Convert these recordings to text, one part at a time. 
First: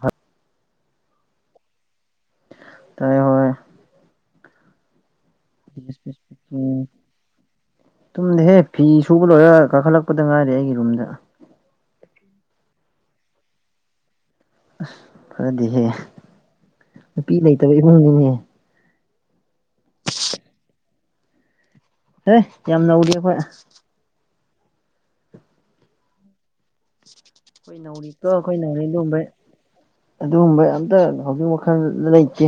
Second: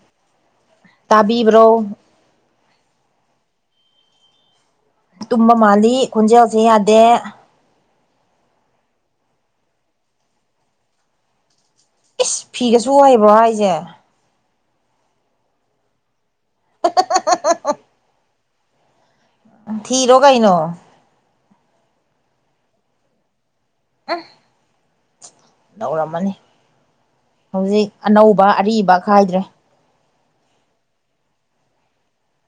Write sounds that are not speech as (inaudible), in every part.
ꯍ ꯇꯥꯕꯤꯕ꯭ꯔꯣ ꯇꯥꯏꯌꯦ ꯍꯣ ꯇꯨꯝꯕ ꯃꯥꯜꯂꯤ ꯈꯣꯟꯖꯦꯜꯁꯦ ꯌꯥꯗꯦ꯫ ꯇꯨꯝꯗꯍꯦ ꯐꯤ ꯁꯨꯕ ꯂꯣꯏꯔ ꯀꯥꯈꯠꯂꯛꯄꯗ ꯉꯥꯏꯔꯤ ꯑꯩꯒꯤ ꯔꯨꯝꯗ꯫ ꯏꯁ ꯐꯤꯒꯥ ꯁꯨ ꯍꯩꯕ꯭ꯔꯣ ꯍꯥꯏꯖꯦ ꯫ ꯑꯁ ꯐꯖꯗꯦꯍꯦ ꯅꯨꯄꯤ ꯂꯩꯇꯕ ꯏꯃꯨꯡꯅꯤꯅꯦ꯫ ꯎꯝ ꯊꯤꯔꯣ ꯒꯩꯅꯣ꯫ ꯌꯦ ꯌꯥꯝ ꯅꯧꯔꯤ ꯑꯈꯣꯏ꯫ ꯎ ꯇꯧꯔꯝꯃꯅꯤ ꯑꯩꯈꯣꯏ ꯍꯧꯖꯤꯛ ꯅꯧꯔꯤꯀꯣ ꯑꯅꯧꯕ ꯑꯔꯤꯕ ꯈꯥꯏꯗ꯭ꯔꯦ ꯑꯗꯨꯒꯨꯝꯕ ꯑꯇ ꯍꯧꯖꯤꯛ ꯋꯥꯈꯜ ꯂꯩꯇꯦ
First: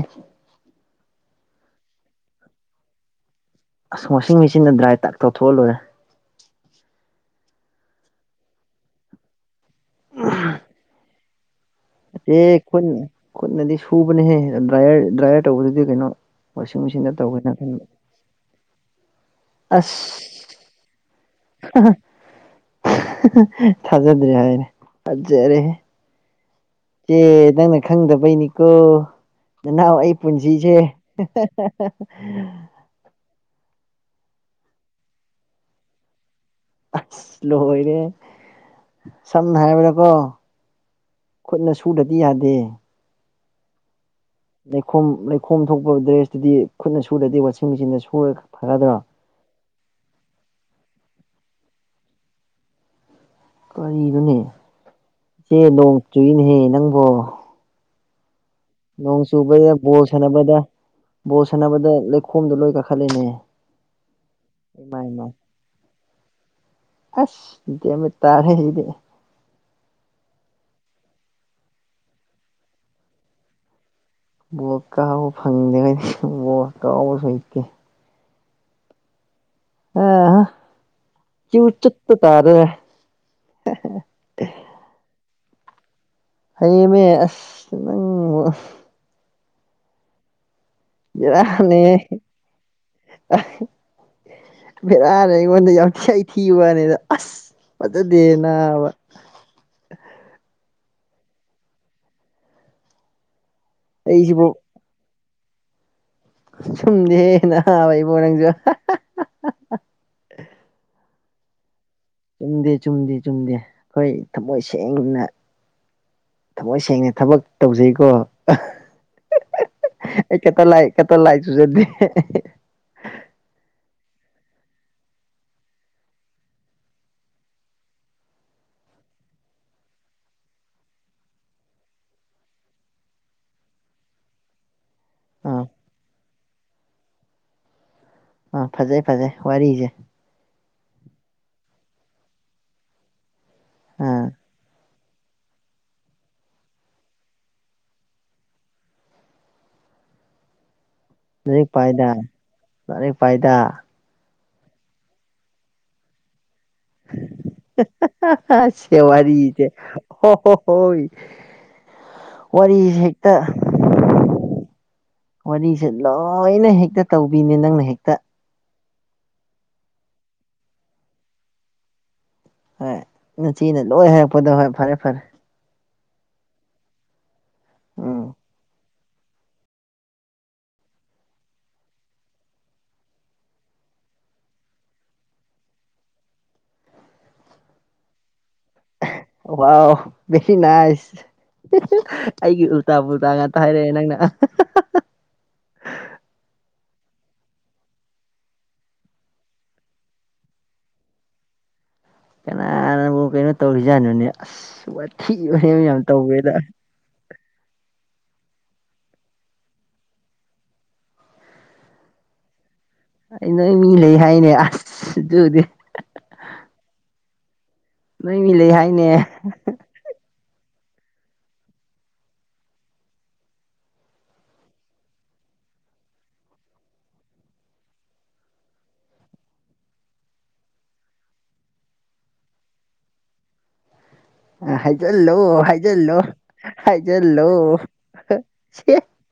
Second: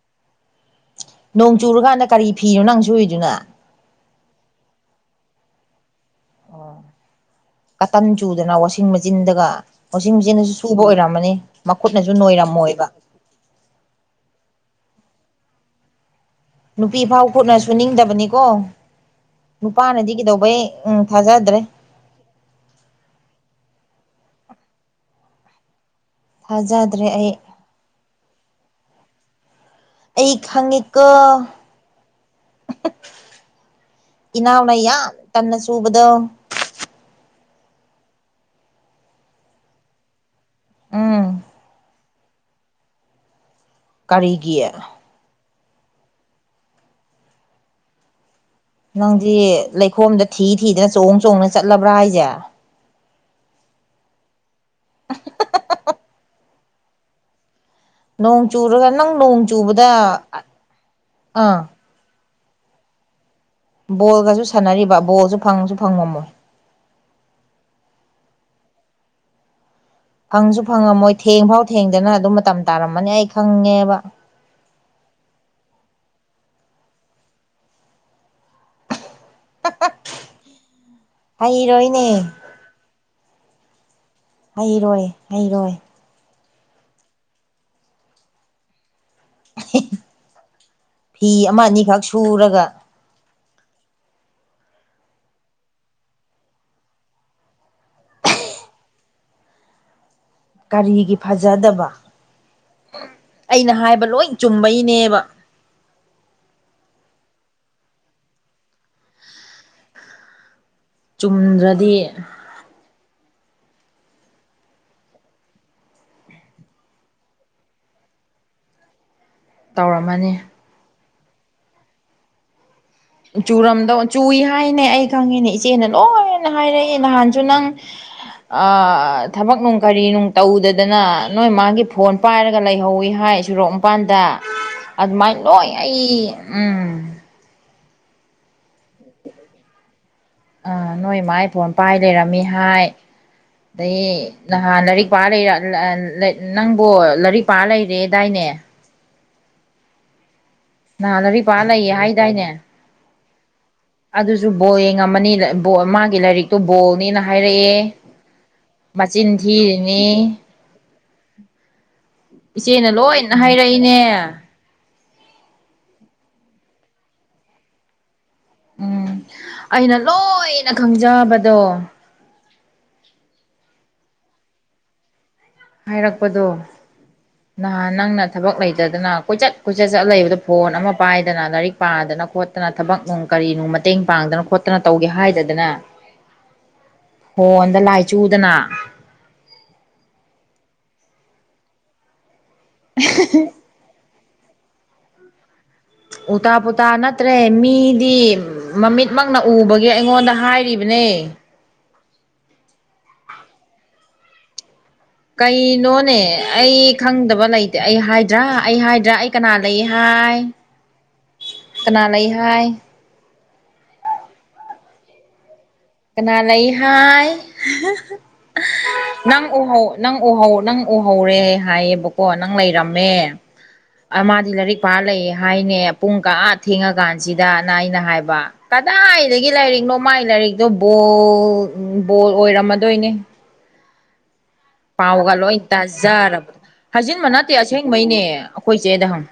ꯅꯣꯡ ꯆꯨꯔꯀꯥꯟꯗ ꯀꯔꯤ ꯐꯤꯔꯣ ꯅꯪ ꯁꯨꯏꯗꯨꯅ ꯑꯁ ꯋꯥꯁꯤꯡ ꯃꯦꯆꯤꯟꯗ ꯗ꯭ꯔꯥꯏ ꯇꯛ ꯇꯧꯊꯣꯛꯍꯜꯂꯨꯔꯦ ꯑꯣ ꯀꯇꯟ ꯆꯨꯗꯅ ꯋꯥꯁꯤꯡ ꯃꯦꯆꯤꯟꯗꯒ ꯃꯁꯤꯡꯆꯦꯅꯁꯨ ꯁꯨꯕ ꯑꯣꯏꯔꯝꯃꯅꯤ ꯃꯈꯨꯠꯅꯁꯨ ꯑꯦ ꯅꯣꯏꯔꯝꯃꯣꯏꯕ ꯈꯨꯠꯅ ꯈꯨꯠꯅꯗꯤ ꯁꯨꯕꯅꯦꯍꯦ ꯗ꯭ꯔꯥꯏꯌꯔ ꯗ꯭ꯔꯥꯏꯌꯔ ꯇꯧꯕꯗꯨꯗꯤ ꯀꯩꯅꯣ ꯋꯥꯁꯤꯡ ꯅꯨꯄꯤ ꯃꯦꯆꯤꯟꯗ ꯐꯥꯎ ꯇꯧꯒꯦꯅ ꯈꯨꯠꯅꯁꯨꯨ ꯈꯟꯕ ꯅꯤꯡꯗꯕꯅꯤꯀꯣ ꯑꯁ ꯅꯨꯄꯥꯅꯗꯤ ꯀꯩꯗꯧꯕꯩ ꯎꯝ ꯊꯥꯖꯗ꯭ꯔꯦ (unintelligible) ꯊꯥꯖꯗ꯭ꯔꯦ ꯍꯥꯏꯔꯦ ꯐꯖꯔꯦ ꯐꯖꯠ ꯇꯦ ꯅꯪꯅ ꯈꯪꯗꯕꯩꯅꯤꯀꯣ ꯏꯅꯥꯎ ꯑꯩ ꯄꯨꯟꯁꯤꯁꯦ (unintelligible) ꯏꯅꯥꯎꯅ ꯌꯥꯝ ꯇꯟꯅ ꯆꯨꯕꯗꯣ ꯑꯁ ꯂꯣꯏꯔꯦꯍꯦ ꯁꯝꯅ ꯍꯥꯏꯕꯗꯀꯣ ꯎꯝ ꯈꯨꯠꯅ ꯁꯨꯗꯔꯗꯤ ꯌꯥꯗꯦ ꯀꯔꯤ ꯂꯩꯈꯣꯝ ꯂꯩꯈꯣꯝ ꯊꯣꯛꯄ ꯗ꯭ꯔꯦꯁꯇꯨꯗꯤ ꯈꯨꯠꯅ ꯁꯨꯔꯗꯤ ꯋꯥꯁꯤꯡ ꯃꯦꯆꯤꯟꯗ ꯁꯨꯔ ꯐꯒꯗ꯭ꯔꯥ ꯗꯤ ꯂꯩꯈꯣꯝꯗ ꯊꯤ ꯊꯤꯗꯅ ꯆꯣꯡ ꯆꯣꯡꯅ ꯆꯠꯂꯕ꯭ꯔꯥ ꯍꯥꯏꯁꯦ ꯀꯔꯤꯅꯣꯅꯦ ꯏꯆꯦ ꯅꯣꯡ ꯆꯨꯏꯅꯦꯍꯦ ꯅꯪꯕꯣ ꯅꯣꯡ ꯆꯔꯒ ꯅꯣꯡ ꯆꯨꯕꯗ ꯕꯣꯜ ꯁꯥꯟꯅꯕꯗ ꯕꯣꯜ ꯑꯥ ꯁꯥꯟꯅꯕꯗ ꯂꯩꯈꯣꯝꯗꯣ ꯂꯣꯏ ꯀꯥꯈꯠꯂꯤꯅꯦ ꯕꯣꯜꯒꯁꯨ ꯁꯥꯟꯅꯔꯤꯕ ꯕꯣꯜꯁꯨ ꯐꯪꯁꯨ ꯐꯪꯉꯝꯃꯣꯏ ꯑꯁ (unintelligible) ꯐꯪꯁꯨ ꯐꯪꯉꯝꯃꯣꯏ ꯊꯦꯡ ꯐꯥꯎ ꯊꯦꯡꯗꯅ ꯑꯗꯨꯝ ꯃꯇꯝ ꯇꯥꯔꯝꯃꯅꯤ ꯑꯩ ꯈꯪꯉꯦꯕ ꯕꯣꯜ ꯀꯥꯎꯕ ꯐꯪꯗ꯭ꯦꯉꯩꯗꯤ ꯕꯣꯔ ꯀꯥꯎꯕꯁꯨ ꯍꯩꯇꯦ ꯑ ꯍꯥ ꯆꯨ ꯆꯨꯞꯄ ꯍꯩꯔꯣꯏꯅꯦ ꯇꯘꯧꯔꯦ ꯍꯩꯔꯣꯏ ꯍꯩꯔꯣꯏ ꯍꯩꯌꯦꯃꯦ ꯑꯁ ꯅꯪꯕꯨ (unintelligible) ꯐꯤ ꯑꯃ ꯕꯦꯔꯥꯅꯤꯍꯦ ꯑꯅꯤꯈꯛ ꯁꯨꯔꯒ (unintelligible) ꯕꯦꯔꯥꯅꯦ ꯑꯩꯉꯣꯟꯗ ꯌꯥꯝ (unintelligible) ꯊꯤꯕꯋꯥꯅꯦꯗ ꯑꯁ ꯐꯖꯗꯦ ꯅꯥꯕ ꯀꯔꯤꯒꯤ ꯐꯖꯗꯕ ꯑꯩꯅ ꯍꯥꯏꯕ ꯂꯣꯏ ꯑꯩꯁꯤꯕꯨ ꯆꯨꯝꯕꯩꯅꯦꯕ ꯆꯨꯝꯗꯦ ꯍꯦ ꯅꯥꯕ ꯏꯕꯣ ꯅꯪꯁꯨ ꯆꯨꯝꯗ꯭ꯔꯗꯤ ꯆꯨꯝꯗꯦ ꯆꯨꯝꯗꯦ ꯆꯨꯝꯗꯦ ꯑꯩꯈꯣꯏ ꯊꯃꯣꯏ ꯁꯦꯡꯅ ꯊꯃꯣꯏ ꯁꯦꯡꯅ ꯊꯕꯛ ꯇꯧꯖꯩꯀꯣ (unintelligible) ꯇꯧꯔꯝꯃꯅꯤ ꯑꯩ ꯀꯇꯜ ꯂꯥꯏ ꯀꯇꯜ ꯂꯥꯏ ꯆꯨꯖꯗꯦ ꯆꯨꯔꯝꯗꯧ ꯆꯨꯏ ꯍꯥꯏꯅꯦ ꯑꯩ ꯈꯪꯉꯤꯅꯦ ꯏꯆꯦꯅ ꯂꯣꯏꯅ ꯍꯥꯏꯔꯛꯑꯦ ꯅꯍꯥꯟꯁꯨ ꯅꯪ ꯊꯕꯛ ꯅꯨꯡ ꯀꯔꯤ ꯅꯨꯡ ꯇꯧꯗꯗꯅ ꯅꯣꯏ ꯃꯥꯒꯤ ꯐꯣꯟ ꯄꯥꯏꯔꯒ ꯂꯩꯍꯧꯋꯤ ꯍꯥꯏ ꯁꯣꯔꯣꯛ ꯃꯄꯥꯟꯗ ꯑꯗꯨꯃꯥꯏꯅ ꯑꯥ ꯂꯣꯏ ꯑꯩ ꯎꯝ ꯑ ꯐꯖꯩ ꯐꯖꯩ ꯋꯥꯔꯤꯖ ꯑ ꯅꯣꯏ ꯏꯃꯥꯏ ꯐꯣꯟ ꯄꯥꯏ ꯂꯩꯔꯝꯃꯤ ꯍꯥꯏ ꯑꯗꯩ ꯑꯥ ꯅꯍꯥꯟ ꯂꯥꯏꯔꯤꯛ ꯄꯥ ꯂꯩꯔ ꯅꯪꯕꯨ ꯂꯥꯏꯔꯤꯛ ꯄꯥ ꯂꯩꯔꯦꯗꯥꯏꯅꯦ ꯅꯍꯥꯟ ꯂꯥꯏꯔꯤꯛꯄꯥꯥ ꯂꯥꯏꯔꯤꯛ ꯂꯩꯌꯦ ꯄꯥꯏꯗ ꯍꯥꯏꯗꯥꯏꯅꯦ ꯂꯥꯏꯔꯤꯛ ꯄꯥꯏꯗ ꯑꯗꯨꯁꯨ ꯕꯣꯜ ꯌꯦꯡꯉꯝꯃꯅꯤꯅ ꯕꫭꯜ ꯃꯥꯒꯤ ꯂꯥꯏꯔꯤꯛ (unintelligible) ꯃꯆꯤꯟ ꯋꯥꯔꯤꯖꯦ ꯊꯤꯔꯤꯅꯤ ꯍꫭ ꯍꫭ ꯍꯣꯏ (inaudible) ꯏꯆꯦꯅ ꯋꯥꯔꯤꯁꯦ ꯍꯦꯛꯇ ꯂꯣꯏꯅ ꯍꯥꯏꯔꯛꯏꯅꯦ ꯋꯥꯔꯤꯁꯦ ꯂꯣꯏꯅ ꯍꯦꯛꯇꯥ ꯇꯧꯕꯤꯅꯦ ꯅꯪꯅ ꯍꯦꯛꯇ ꯎꯝ ꯑꯩꯅ ꯂꯣꯏꯅꯥ ꯈꯪꯖꯕꯗꯣ ꯍꯣꯏ ꯒꯆꯦꯅ ꯂꯣꯏ ꯍꯥꯏꯔꯛꯄꯗꯣ ꯍꯣꯏ ꯐꯔꯦ ꯐꯔꯦ ꯍꯥꯏꯔꯛꯄꯗꯣ ꯅꯍꯥꯟ ꯎꯝ ꯅꯪꯅ ꯊꯕꯛ ꯂꯩ ꯇꯗꯅ ꯀꯣꯏꯆꯠ ꯀꯣꯏꯆꯠ ꯆꯠ ꯂꯩꯕꯗ ꯐꯣꯟ ꯑꯃꯥ ꯄꯥꯏꯗꯅ ꯂꯥꯏꯔꯤꯛ ꯄꯥꯗꯅ ꯈꯣꯠꯇꯅ ꯊꯕꯛ ꯅꯨꯡ ꯀꯔꯤꯅ‌ꫭ ꯃꯇꯦꯡ ꯄꯥꯡꯗꯅ ꯈꯣꯠꯇꯅ ꯇꯧꯒꯦ ꯍꯥꯏꯗꯗꯅ (inaudible) ꯐꯣꯟꯗ ꯂꯥꯏ ꯆꯨꯗꯅ ꯋꯥꯎꯏ ꯚꯦꯔꯤ ꯅꯥꯏꯁ ꯑꯩꯒꯤ ꯎꯜꯇꯥꯥ ꯄꯨꯇꯥ ꯉꯥꯛꯇ ꯍꯥꯏꯔꯛꯑꯦ ꯅꯪꯅ ꯑꯁꯠ ꯎꯜꯇꯥ ꯄꯨꯇꯥ ꯅꯠꯇ꯭ꯔꯦ ꯃꯤꯗꯤ ꯃꯃꯤꯠꯃꯛꯅ ꯎꯕꯒꯤ ꯑꯩꯉꯣꯟꯗ ꯍꯥꯏꯔꯤꯕꯅꯦ ꯀꯅꯥꯅꯕꯨ ꯀꯩꯅꯣ ꯇꯧꯔꯤꯁꯤꯖꯥꯠꯅꯣꯅꯦ ꯑꯁ ꯋꯥ ꯀꯩꯅꯣꯅꯦ ꯑꯩ ꯈꯪꯗꯕ ꯂꯩꯇꯦ ꯑꯩ ꯍꯥꯏꯗ꯭ꯔꯥ ꯑꯩ ꯍꯥꯏꯗ꯭ꯔꯥ ꯑꯩ ꯀꯅꯥ ꯂꯩ ꯍꯥꯏ ꯀꯅꯥ ꯂꯩ ꯍꯥꯏ ꯑꯩ ꯅꯣꯏ ꯃꯤ ꯂꯩ ꯍꯥꯏꯅꯦ ꯑꯁ ꯑꯗꯨꯗꯤ ꯀꯅꯥ ꯂꯩꯍꯥꯏ ꯅꯣꯏ ꯃꯤ ꯂꯩ ꯍꯥꯏꯅꯦ ꯅꯪ ꯎꯍꯧ ꯅꯪ ꯎꯍꯧ ꯅꯪ ꯎꯍꯧꯔꯦ ꯍꯥꯏꯌꯦꯕꯀꯣ ꯅꯪ ꯂꯩꯔꯝꯃꯦ ꯃꯥꯗꯤ ꯂꯥꯏꯔꯤꯛ ꯄꯥꯔ ꯂꯩ ꯍꯥꯏꯅꯦ ꯄꯨꯡ ꯀꯥ ꯊꯦꯡꯉꯀꯥꯟꯁꯤꯗꯅ ꯑꯩꯅ ꯍꯥꯏꯕ ꯀꯗꯥꯏꯗꯒꯤ ꯂꯥꯏꯔꯤꯛꯅꯣ ꯃꯥꯒꯤ ꯂꯥꯏꯔꯤꯛꯇꯣ ꯕꯣꯜ ꯕꯣꯜ ꯑꯣꯏꯔꯝꯃꯗꯣꯏꯅꯦ ꯄꯥꯎꯒ ꯍꯥꯏꯖꯜꯂꯣ ꯂꯣꯏ ꯍꯥꯏꯖꯜꯂꯣ ꯇꯥꯖꯔꯕ ꯍꯥꯏꯖꯤꯟꯕ ꯍꯥꯏꯖꯜꯂꯣ ꯅꯠꯇꯦ ꯑꯁꯦꯡꯕꯩꯅꯦ ꯑꯩꯈꯣꯏ ꯆꯦꯗ ꯍꯪ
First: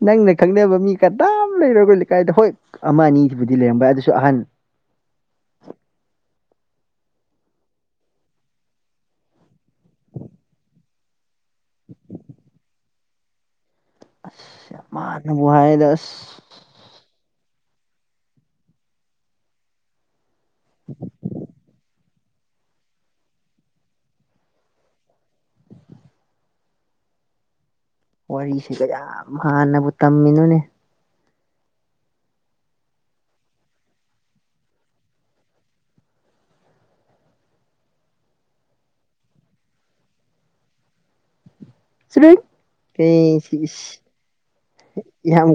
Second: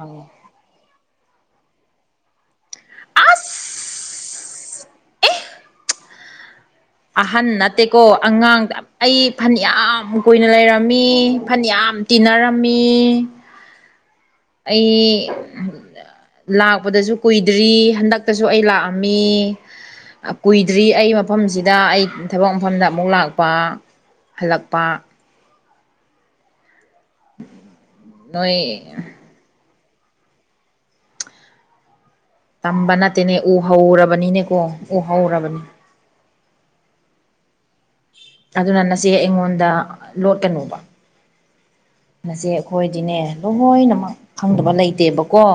ꯑꯣ ꯅꯪꯅ ꯈꯪꯅꯕ ꯃꯤ ꯀꯗꯥꯝ ꯂꯩꯔ‌ꫭꯏ ꯑꯩꯈ‌ꫭꯏ ꯂꯩꯀꯥꯏꯗ‌ꫭ ꯍꯣꯏ ꯑꯃ ꯑꯁ ꯑꯅꯤꯁꯤꯕꯨꯗꯤ ꯂꯩꯔꯝꯕ ꯑꯗꯨꯁꯨ ꯑꯍꯟ ꯑꯍꯟ ꯅꯠꯇꯦꯀꯣ ꯑꯉꯥꯡꯗ ꯑꯩ ꯐꯟ ꯌꯥꯝ ꯀꯨꯏꯅ ꯂꯩꯔꯝꯃꯤ ꯐꯟ ꯌꯥꯝ ꯇꯤꯟꯅꯔꯝꯃꯤ ꯑꯁ ꯑꯩ ꯃꯥꯅꯕꯨ ꯍꯥꯏꯔꯦꯗ ꯑꯁ ꯂꯥꯛꯄꯗꯁꯨ ꯀꯨꯏꯗ꯭ꯔꯤ ꯍꯟꯗꯛꯇꯁꯨ ꯑꯩ ꯂꯥꯛꯑꯝꯃꯤ ꯀꯨꯏꯗ꯭ꯔꯤ ꯑꯩ ꯃꯐꯝꯁꯤꯗ ꯑꯩ ꯊꯕꯛ ꯃꯐꯝꯗ ꯑꯃꯨꯛ ꯂꯥꯛꯄ ꯍꯜꯂꯛꯄ ꯅꯣꯏ ꯋꯥꯔꯤꯁꯤꯒ ꯌꯥꯝ ꯍꯥꯟꯅꯕꯨ ꯇꯝꯃꯤꯅꯨꯅꯦ ꯇꯝꯕ ꯅꯠꯇꯦꯅꯦ ꯎ ꯍꯧꯔꯕꯅꯤꯅꯦꯀꯣ ꯎ ꯍꯧꯔꯕꯅꯦ ꯑꯗꯨꯅ ꯅꯆꯦ ꯑꯩꯉꯣꯟꯗ ꯂꯣꯠꯀꯅꯨꯕ ꯆꯨꯔꯨꯠ ꯅꯁꯦ ꯑꯩꯈꯣꯏꯗꯤꯅꯦ ꯀꯩ ꯁꯤ ꯏꯁ ꯂꯣꯏꯅꯃꯛ ꯈꯪꯗꯕ ꯂꯩꯇꯦꯕꯀꯣ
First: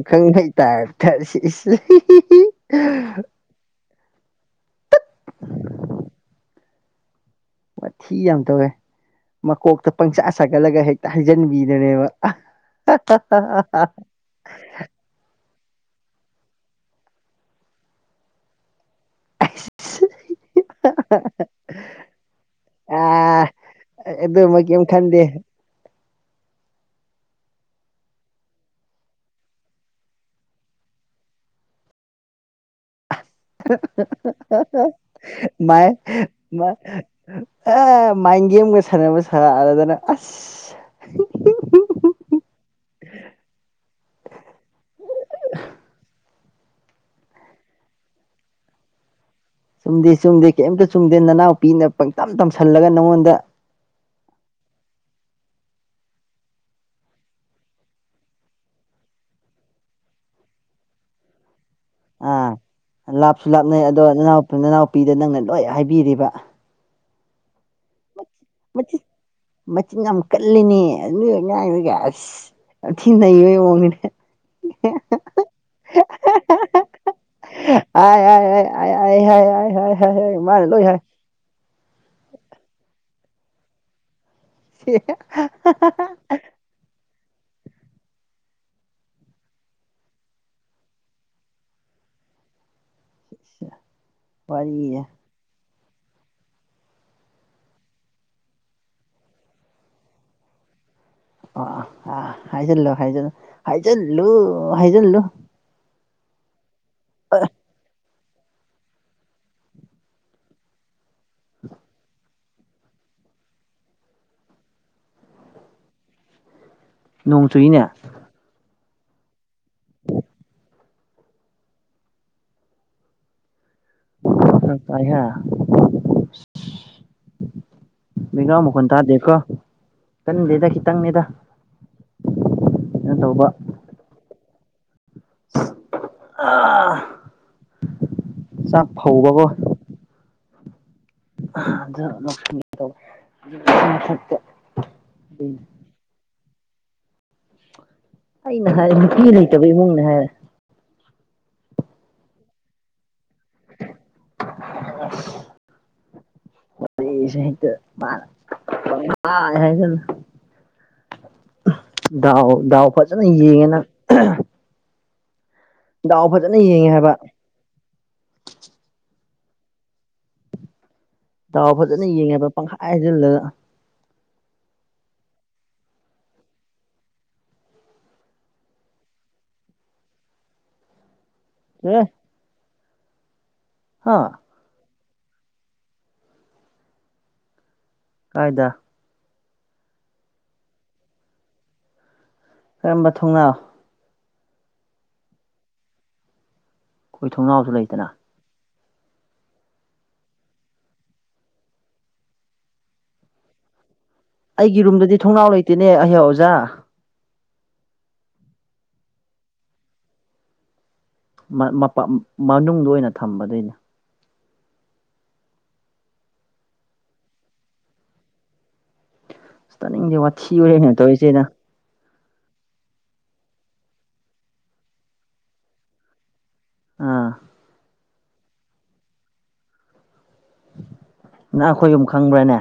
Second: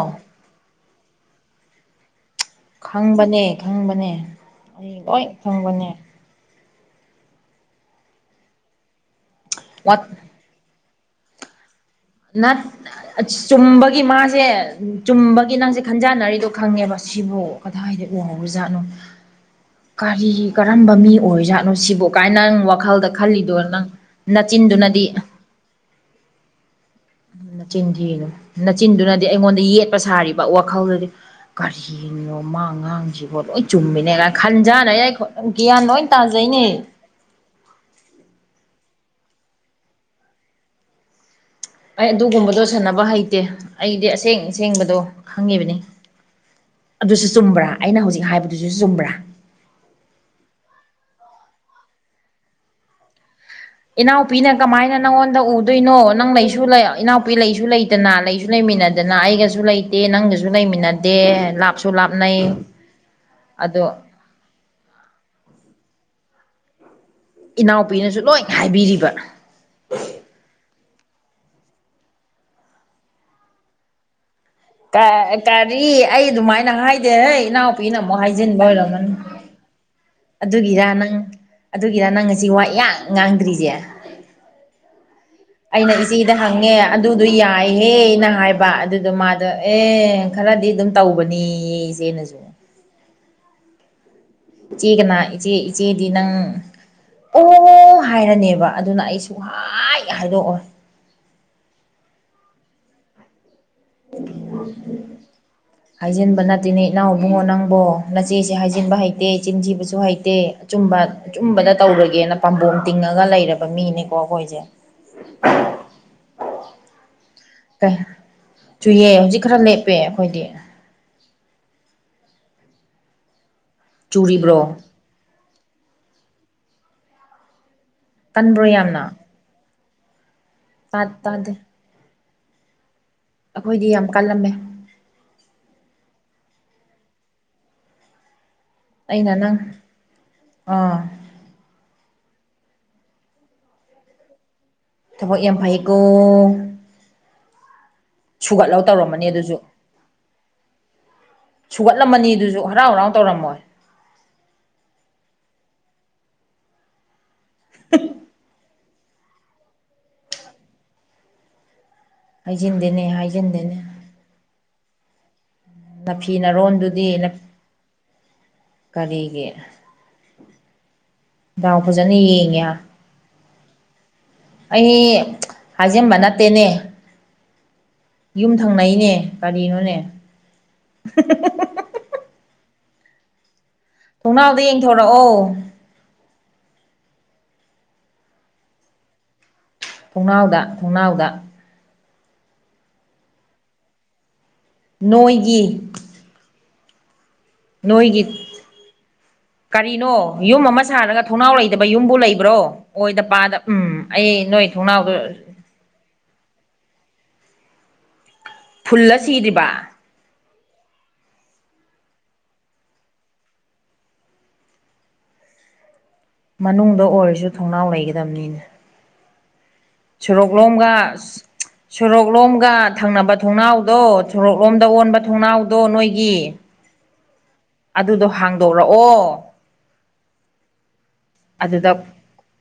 ꯊꯔꯁꯤ (unintelligible) ꯈꯪꯕꯅꯦ ꯈꯪꯕꯅꯦ ꯑꯩ ꯂ‌ꫭꯏ ꯈꯪꯕꯅꯦ ꯃꯊꯤ ꯌꯥꯝ ꯇꯧꯋꯦ ꯃꯀꯣꯛꯇ ꯋꯥꯠ ꯄꯪꯆꯥꯥ ꯁꯥꯒꯠꯂꯒ ꯍꯦꯛꯇ ꯍꯥꯏꯩꯖꯟꯕꯤꯗꯔꯦꯕ ꯅꯠ ꯆꯨꯝꯕꯒꯤ ꯃꯥꯁꯦ ꯆꯨꯝꯕꯒꯤ ꯅꯪꯁꯦ ꯈꯟꯖꯥꯅꯔꯤꯗꯣ ꯈꯪꯉꯦꯕ ꯁꯤꯕꯨ ꯀꯗꯥꯏꯗ ꯎꯍꯧꯔꯖꯥꯠꯅꯣ ꯑꯁ ꯀꯔꯤ ꯀꯔꯝꯕ ꯃꯤ ꯑꯣꯏꯖꯥꯠꯅꯣ ꯁꯤꯕꯣ ꯀꯥꯏꯅ ꯅꯪ ꯋꯥꯈꯜꯗ ꯑꯥ ꯈꯜꯂꯤꯗꯣ ꯅꯪ ꯑꯗꯨꯃ ꯀꯩꯝ ꯅꯆꯤꯟꯗꯨꯅꯗꯤ ꯈꯟꯗꯦ ꯅꯆꯤꯟ ꯊꯤꯒꯅꯨ ꯅꯆꯤꯟꯗꯨꯅꯗꯤ ꯑꯩꯉꯣꯟꯗ ꯌꯦꯠꯄ ꯁꯥꯔꯤꯕ ꯋꯥꯈꯜꯗꯨꯗꯤ ꯀꯔꯤꯅꯣ ꯃꯥꯡ ꯉꯥꯡꯁꯤꯕ ꯂꯣꯏ ꯆꯨꯝꯃꯤꯅꯦꯒ ꯈꯟꯖꯔꯦ ꯑꯩ ꯒ꯭ꯌꯥꯟ ꯃꯥꯏ ꯂꯣꯏ ꯇꯥꯖꯩꯅꯦ ꯑ ꯃꯥꯏꯟꯒꯦꯝꯒ ꯁꯥꯟꯅꯕ ꯁꯥꯔꯗꯅ ꯑꯁ ꯑꯩ ꯑꯗꯨꯒꯨꯝꯕꯗꯣ ꯁꯥꯟꯅꯕ ꯍꯩꯇꯦ ꯑꯩꯗꯤ ꯑꯁꯦꯡ ꯑꯁꯦꯡꯕꯗꯣ ꯈꯪꯉꯤꯕꯅꯤ ꯑꯗꯨꯁꯨ ꯆꯨꯝꯕ꯭ꯔꯥ ꯑꯩꯅ ꯍꯧꯖꯤꯛ ꯍꯥꯏꯕꯗꯨꯁꯨ ꯆꯨꯝꯕ꯭ꯔꯥ ꯆꯨꯝꯗꯦ ꯆꯨꯝꯗꯦ ꯀꯩꯝꯇ ꯆꯨꯝꯗꯦ ꯅꯅꯥꯎꯄꯤꯅ ꯄꯪꯇꯝ ꯇꯝꯁꯜꯂꯒ ꯅꯪꯉꯣꯟꯗ ꯏꯅꯥꯎꯄꯤꯅ ꯀꯃꯥꯏꯅ ꯅꯪꯉꯣꯟꯗ ꯎꯗꯣꯏꯅꯣ ꯅꯪ ꯂꯩꯁꯨ ꯂꯩ ꯏꯅꯥꯎꯄꯤ ꯂꯩꯁꯨ ꯂꯩꯇ ꯗꯅꯥ ꯂꯩꯁꯨ ꯂꯩꯃꯤꯟꯅꯗꯅ ꯑꯩꯒꯁꯨ ꯂꯩꯇꯦ ꯅꯪꯒꯁꯨ ꯂꯩꯃꯤꯟꯅꯗꯦ ꯂꯥꯛ ꯑꯥ ꯂꯥꯞꯁꯨ ꯂꯥꯞꯅꯩ ꯑꯗꯣ ꯅꯅꯥꯎ ꯅꯅꯥꯎꯄꯤꯗ ꯅꯪꯅ ꯂꯣꯏ ꯍꯥꯏꯕꯤꯔꯤꯕ ꯏꯅꯥꯎꯄꯤꯅꯁꯨ ꯂꯣꯏ ꯃꯆꯤꯟ ꯍꯥꯏꯕꯤꯔꯤꯕ ꯃꯆꯤꯟ ꯌꯥꯝ ꯀꯜꯂꯤꯅꯦ ꯑꯗꯨꯒꯤ ꯑꯉꯥꯡꯗꯨꯒ ꯑꯁ ꯌꯥꯝꯊꯤꯅꯩꯕꯩ ꯃꯑꯣꯡꯅꯤꯅꯦ ꯀꯥ ꯀꯔꯤ ꯑꯩ ꯑꯗꯨꯃꯥꯏꯅ ꯍꯥꯏꯗꯦ ꯍꯩ ꯏꯅꯥꯎꯄꯤꯅ ꯑꯃꯨꯛ ꯍꯥꯏ ꯍꯥꯏ ꯍꯥꯏꯖꯤꯟꯕ ꯍꯥꯏ ꯍꯥꯏ ꯑꯣꯏꯔꯝꯃꯅꯤ ꯍꯥꯏ ꯍꯥꯏ ꯍꯥꯏ ꯍꯥꯏ ꯍꯥꯏ ꯍꯥꯏ ꯃꯥꯅ ꯂꯣꯏ ꯑꯗꯨꯒꯤꯔ ꯍꯥꯏ ꯅꯪ ꯑꯗꯨꯒꯤꯔ ꯅꯪ ꯉꯁꯤ ꯋꯥ ꯏꯉꯥꯡ ꯉꯥꯡꯗ꯭ꯔꯤꯁꯦ (unintelligible) ꯑꯩꯅ ꯏꯆꯦꯗ ꯍꯪꯉꯦ ꯑꯗꯨꯗꯣ ꯌꯥꯏꯍꯦꯅ ꯍꯥꯏꯕ ꯑꯗꯨꯗꯣ ꯃꯥꯗꯣ ꯑꯦ ꯈꯔꯗꯤ ꯑꯗꯨꯝ ꯇꯧꯕꯅꯤꯌꯦ ꯏꯆꯦꯅꯁꯨ (unintelligible) ꯏꯆꯤ ꯀꯅꯥ ꯏꯆꯦ ꯏꯆꯦꯗꯤ ꯅꯪ ꯑꯣ ꯍꯥꯏꯔꯅꯦꯕ ꯑꯗꯨꯅ ꯑꯩ ꯁꯨꯡꯍꯥꯏ ꯍꯥꯏꯗꯣꯛꯑꯣꯏ ꯑꯣ ꯑ ꯍꯥꯏꯖꯜꯂꯨ ꯍꯥꯏꯖꯜꯂꯨ ꯍꯥꯏꯖꯟꯂꯨ ꯍꯥꯏꯖꯟꯂꯨ ꯍꯥꯏꯖꯤꯟꯕ ꯅꯠꯇꯦꯅꯦ ꯏꯅꯥꯎ ꯏꯕꯨꯡꯉꯣ ꯅꯪꯕꯣ ꯅꯆꯦꯁꯦ ꯍꯥꯏꯖꯤꯟꯕ ꯍꯩꯇꯦ ꯆꯤꯟꯊꯤꯕꯁꯨ ꯍꯩꯇꯦ ꯑꯆꯨꯝꯕ ꯑꯆꯨꯝꯕꯗ ꯇꯧꯔꯒꯦꯅ ꯄꯥꯝꯕꯣꯝ ꯇꯤꯡꯉꯒ ꯂꯩꯔꯕ ꯃꯤꯅꯤꯀꯣ ꯑꯈꯣꯏꯁꯦ ꯅꯣꯡ ꯆꯨꯏꯅꯦ ꯀꯩ ꯆꯨꯏꯌꯦ ꯍꯧꯖꯤꯛ ꯈꯔ ꯂꯦꯞꯄꯦ ꯑꯈꯣꯏꯗꯤ ꯆꯨꯔꯤꯕ꯭ꯔꯣ (unintelligible) (unintelligible) ꯀꯟꯕ꯭ꯔꯣ ꯃꯈꯣꯟ ꯌꯥꯝꯅ ꯇꯥꯗꯦꯀꯣ ꯀꯟꯗꯦꯗ ꯇꯥ ꯈꯤꯇꯪꯅꯤꯗ ꯇꯥꯗꯦ ꯇꯧꯕ ꯈꯣꯏꯗꯤ ꯌꯥꯝ ꯀꯜꯂꯝꯃꯦ (unintelligible) ꯑꯩꯅ ꯅꯪ ꯑꯥ (unintelligible) ꯊꯕꯛ ꯌꯥꯝ ꯑꯗꯨꯏꯅꯦ. ꯐꯩꯌꯦꯀꯣ ꯑꯩꯅ ꯁꯨꯒꯠꯂꯒ ꯍꯥꯏꯔꯦ ꯅꯨꯄꯤ ꯇꯧꯔꯝꯃꯅꯤ ꯑꯗꯨꯖꯨ ꯂꯩꯇꯕ ꯏꯃꯨꯡꯅꯦ ꯍꯥꯏꯔꯦ ꯁꯨꯒꯠꯂꯝꯃꯅꯤ ꯑꯗꯨꯁꯨ ꯍꯔꯥꯎ ꯍꯔꯥꯎ ꯇꯧꯔꯝꯃꯣꯏ (unintelligible) ꯋꯥꯔꯤꯁꯤ ꯍꯦꯛꯇ (unintelligible) ꯄꯪꯍꯥꯏ ꯍꯥꯏꯖꯤꯜꯂꯨ ꯗꯥꯎ ꯗꯥꯎ ꯍꯥꯏꯖꯤꯟꯗꯦꯅꯦ ꯐꯖꯅ ꯌꯦꯡꯉꯦ ꯍꯥꯏꯖꯤꯟꯗꯦꯅꯦ ꯅꯪ ꯗꯥꯎ ꯅꯐꯤ ꯐꯖꯅ ꯌꯦꯡꯉꯦ ꯅꯔꯣꯟꯗꯨꯗꯤ ꯍꯥꯏꯕ ꯅꯞ ꯀꯔꯤꯒꯤ ꯗꯥꯎ ꯐꯖꯅ ꯌꯦꯡꯉꯦ ꯍꯥꯏꯕ ꯌꯦꯡꯉꯦꯍꯥ ꯄꯪꯍꯥꯏ ꯍꯥꯏꯖꯤꯜꯂꯒ ꯑꯩꯗꯤ ꯍꯥꯏꯖꯤꯟꯕ ꯅꯠꯇꯦꯅꯦ ꯌꯨꯝ ꯊꯪꯅꯩꯅꯦ ꯀꯔꯤꯅꯣꯅꯦ (unintelligible) ꯍꯥ ꯊꯣꯡꯅꯥꯎꯗ ꯌꯦꯡꯊꯣꯔꯛꯑꯣ ꯀꯥꯏꯗ ꯊꯣꯡꯅꯥꯎꯗ ꯊꯣꯡꯅꯥꯎꯗ ꯀꯔꯝꯕ ꯊꯣꯡꯅꯥꯎ ꯅꯣꯏꯒꯤ ꯈꯣꯏ ꯊꯣꯡꯅꯥꯎꯖꯨ ꯅꯣꯏꯒꯤ ꯀꯔꯤꯅꯣ ꯌꯨꯝ ꯑꯃ ꯁꯥꯔꯒ ꯊꯣꯡꯅꯥꯎ ꯂꯩꯇꯕ ꯌꯨꯝꯕꯨ ꯂꯩꯕ꯭ꯔꯣ ꯑꯣꯏꯗ ꯄꯥꯗ ꯎꯝ ꯑꯩ ꯅꯣꯏ ꯊꯣꯡꯅꯥꯎꯗ ꯇꯤꯅꯦ ꯑꯩꯍꯦ ꯑꯣꯖꯥ ꯐꯨꯜꯂ ꯁꯤꯗ꯭ꯔꯤꯕ ꯃ ꯃꯄꯥ ꯃ ꯃꯅꯨꯡꯗ ꯑꯣꯏꯅ ꯊꯝꯕ ꯑꯗꯨꯏꯅꯦ ꯃꯅꯨꯡꯗ ꯑꯣꯏꯔꯁꯨ ꯊꯣꯡꯅꯥꯎ ꯂꯩꯒꯗꯕꯅꯤꯅꯦ꯫ ꯑꯁ ꯇꯥꯅꯤꯡꯗꯦ ꯋꯥꯊꯤ ꯑꯣꯏꯔꯦꯅꯦ ꯁꯣꯔꯣꯛꯂꯣꯝꯒ ꯇꯧꯔꯤꯁꯦ ꯅꯪ ꯁꯣꯔꯣꯛꯂꯣꯝꯒ ꯊꯪꯅꯕ ꯊꯣꯡꯅꯥꯎꯗꯣ ꯁꯣꯔꯣꯛꯂꯣꯝꯗ ꯑꯣꯟꯕ ꯊꯣꯡꯅꯥꯎꯗꯣ ꯅꯣꯏꯒꯤ꯫ ꯑꯥ ꯑꯗꯨꯗꯣ ꯍꯥꯡꯗꯣꯔꯛꯑꯣ ꯅꯪ ꯑꯗꯨꯗ ꯑꯩꯈꯣꯏ ꯌꯨꯝ ꯈꯪꯕ꯭ꯔꯥꯅꯦ꯫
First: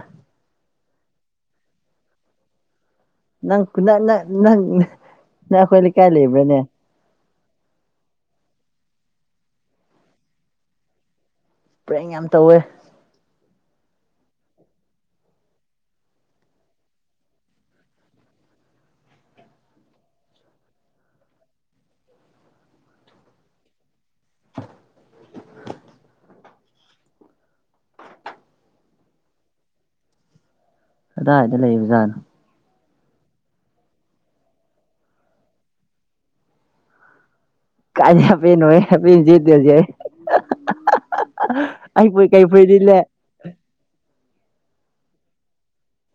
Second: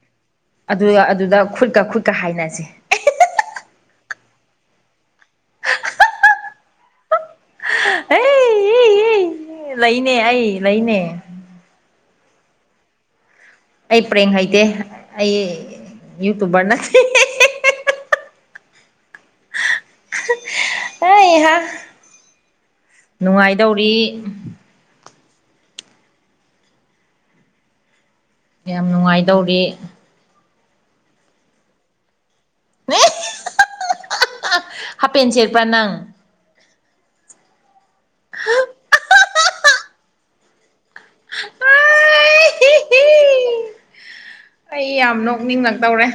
ꯑꯗꯨ ꯑꯗꯨꯗ ꯈꯨꯠꯀ ꯈꯨꯠꯀ ꯍꯥꯏꯅꯁꯦ ꯅꯪ ꯀꯨꯅ ꯅꯪ ꯅꯪ ꯅ ꯅꯪ ꯑꯩꯈꯣꯏ ꯂꯩꯀꯥꯏ ꯂꯩꯕ꯭ꯔꯅꯦ? ꯑꯦ ꯂꯩꯅꯦ ꯑꯩ ꯂꯩꯅꯦ꯫ ꯄ꯭ꯔꯦꯡ ꯌꯥꯝ ꯇꯧꯋꯦ ꯑꯩ ꯄ꯭ꯔꯦꯡ ꯍꯩꯇꯦ ꯑꯩ ꯌꯨꯇꯨꯕꯔ ꯅꯠꯇꯦ ꯍꯩꯍꯥ ꯅꯨꯡꯉꯥꯏꯗꯧꯔꯤ ꯌꯥꯝ ꯅꯨꯡꯉꯥꯏꯗꯧꯔꯤ ꯑꯗꯨꯗꯥꯏꯗ ꯂꯩꯕ ꯖꯥꯠꯅꯣ ꯅ ꯍꯥꯄꯦꯟ ꯁꯦꯠꯄ꯭ꯔꯥ ꯅꯪ ꯀꯥꯏꯗꯩ ꯍꯥꯞꯄꯦꯟꯅꯣꯍꯦ ꯍꯥꯞꯄꯦꯟ ꯁꯦꯠꯇꯦ ꯍꯧꯖꯤꯛ ꯑꯩ (unintelligible) ꯀꯩ ꯐꯨꯔꯤꯠ ꯂꯤꯠꯂꯦ ꯑꯩ ꯌꯥꯝ ꯅꯣꯛꯅꯤꯡ ꯉꯛ ꯇꯧꯔꯦ꯫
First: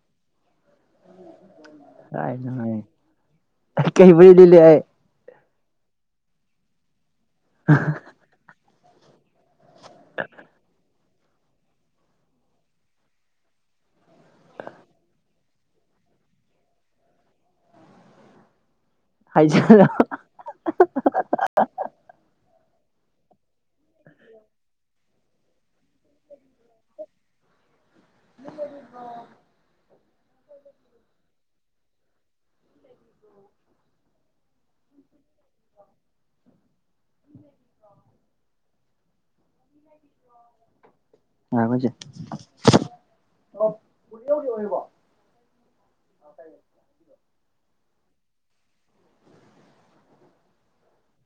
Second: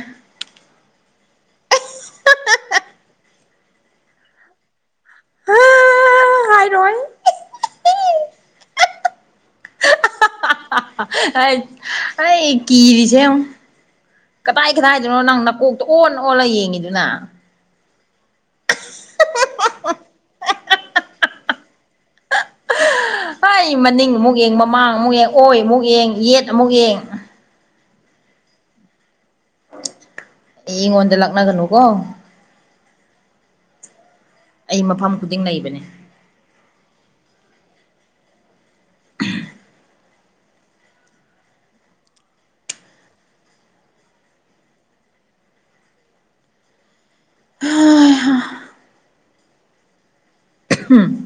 (unintelligible) ꯀꯩ ꯐꯨꯔꯤꯠ ꯂꯤꯠꯂꯤ ꯑꯩ ꯍꯥ ꯍꯥꯏꯔꯣꯏ ꯑꯍ ꯊꯝ ꯍꯩꯠ ꯍꯩ ꯀꯔꯤꯁꯦ ꯌꯦꯡꯉꯨ ꯀꯗꯥꯏ ꯀꯗꯥꯏꯗꯅꯣ ꯅꯪ ꯅꯀꯣꯛꯇ ꯑꯣꯟ ꯑꯣꯜꯂ ꯌꯦꯡꯉꯤꯗꯨꯅ꯫ ꯍꯥꯏꯖꯜꯂꯣ ꯍꯩ ꯃꯅꯤꯡ ꯑꯃꯨꯛ ꯌꯦꯡ ꯃꯃꯥꯡ ꯑꯃꯨꯛ ꯌꯦꯡ ꯑꯣꯏ ꯑꯃꯨꯛ ꯌꯦꯡ ꯌꯦꯠ ꯑꯃꯨꯛ ꯌꯦꯡ (inaudible) ꯑꯩꯉꯣꯟꯗ ꯂꯥꯛꯅꯒꯅꯨꯀꯣ ꯑꯩ ꯃꯐꯝ ꯈꯨꯗꯤꯡ ꯂꯩꯕꯅꯦ꯫ ꯑ ꯍꯩꯕ꯭ꯔꯣ ꯉꯥꯏ ꯈꯣꯁꯦ ꯑꯣꯔꯤꯌꯣꯒꯤ ꯑꯣꯏꯔꯤꯕꯣ (unintelligible) (unintelligible)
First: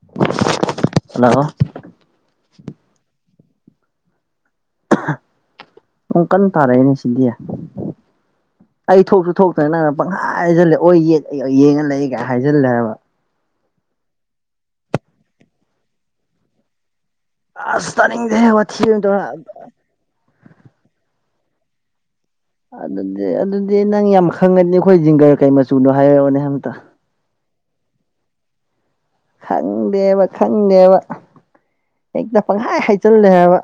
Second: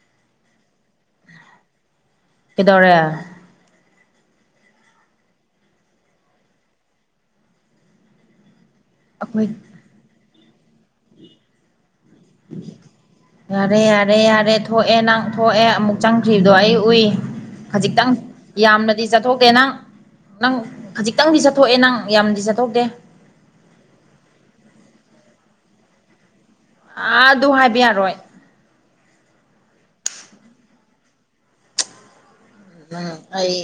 (unintelligible) ꯍꯜꯂꯣ ꯀꯩꯗꯧꯔꯦ ꯄꯨꯡ ꯀꯟꯅ ꯇꯥꯔꯛꯑꯦꯅꯦ ꯁꯤꯗꯤ ꯑꯩ ꯊꯣꯛꯁꯨ ꯑꯩꯈꯣꯏ ꯊꯣꯛꯇꯅ ꯅꯪꯅ ꯄꯪꯈꯥꯏ ꯍꯥꯏꯖꯜꯂꯦ ꯑꯣꯏ ꯌꯦꯠ ꯑꯩ ꯌꯦꯡꯉ ꯂꯩ ꯀꯥꯏ ꯍꯥꯏꯖꯜꯂꯦꯕ ꯌꯥꯔꯦ ꯌꯥꯔꯦ ꯌꯥꯔꯦ ꯊꯣꯛꯑꯦ ꯅꯪ ꯊꯣꯛꯑꯦ ꯑꯃꯨꯛ ꯆꯪꯈ꯭ꯔꯤꯕꯗꯣ ꯑꯩ ꯎꯏ ꯑꯁ ꯍꯖꯤꯛꯇꯪ ꯇꯥꯅꯤꯡꯗꯦ ꯋꯥꯊꯤ ꯑꯃ ꯌꯥꯝꯅꯗꯤ ꯇꯧꯔ ꯆꯠꯊꯣꯛꯇꯦ ꯅꯪ ꯅꯪ ꯈꯖꯤꯛꯇꯪꯗꯤ ꯆꯠꯊꯣꯛꯑꯦ ꯅꯪ ꯌꯥꯝꯗꯤ ꯆꯠ ꯑꯗꯨꯗꯤ ꯑꯗꯨꯗꯤ ꯅꯪ ꯌꯥꯝ ꯈꯪꯉꯅꯤ ꯑꯩꯈꯣꯏ ꯖꯤꯡꯒꯔ ꯀꯩ ꯃꯆꯨꯅꯣ ꯍꯥꯏꯔꯛꯑꯣꯅꯦ ꯑꯝꯇ ꯑ ꯑꯗꯨ ꯍꯥꯏꯕ ꯌꯥꯔꯣꯏ ꯈꯪꯗꯦꯕ ꯈꯪꯗꯦꯕ ꯍꯦꯛꯇ ꯄꯪꯈꯥꯏ ꯎꯝ ꯍꯥꯏꯖꯜꯂꯦꯕ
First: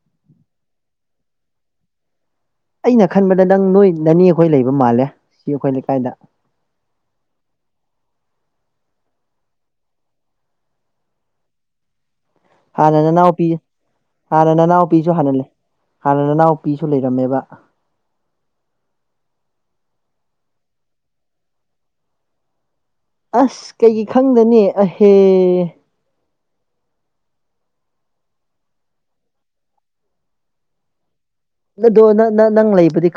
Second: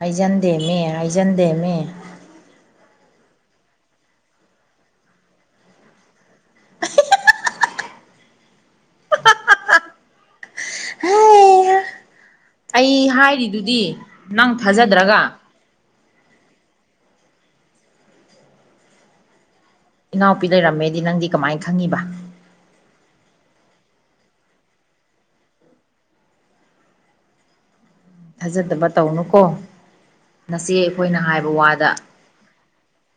ꯍꯩꯖꯟꯗꯦꯃꯦ ꯍꯩꯖꯟꯗꯦꯃꯦ ꯑꯩꯅ ꯈꯟꯕꯗ ꯅꯪ ꯅꯣꯏ ꯅꯅꯦꯈꯣꯏ ꯂꯩꯕ ꯃꯥꯜꯂꯦ ꯁꯤ ꯑꯩꯈꯣꯏ ꯂꯩꯀꯥꯏꯗ ꯍꯩꯍꯥ ꯑꯩ ꯍꯥꯟꯅ ꯅꯅꯥꯎꯄꯤ ꯍꯥꯏꯔꯤꯗꯨꯗꯤ ꯅꯪ ꯍꯥꯟꯅ ꯅꯅꯥꯎꯄꯤꯁꯨ ꯊꯥꯖꯗ꯭ꯔꯒ ꯍꯥꯟꯅ ꯂꯩ ꯍꯥꯟꯅ ꯅꯅꯥꯎꯄꯤꯁꯨ ꯂꯩꯔꯝꯃꯦꯕ ꯏꯅꯥꯎꯄꯤ ꯂꯩꯔꯝꯃꯦꯗꯤ ꯅꯪꯗꯤ ꯀꯃꯥꯏꯅ ꯈꯪꯉꯤꯕ ꯑꯁ ꯀꯩꯒꯤ ꯈꯪꯗꯅꯤ ꯑꯍꯦ ꯊꯥꯖꯗꯕ ꯇꯧꯅꯨꯀꯣ ꯅꯆꯦ ꯑꯩꯈꯣꯏꯅ ꯍꯥꯏꯕ ꯋꯥꯗ ꯑꯗꯣ ꯅꯪ ꯅꯪ ꯂꯩꯕꯗꯤ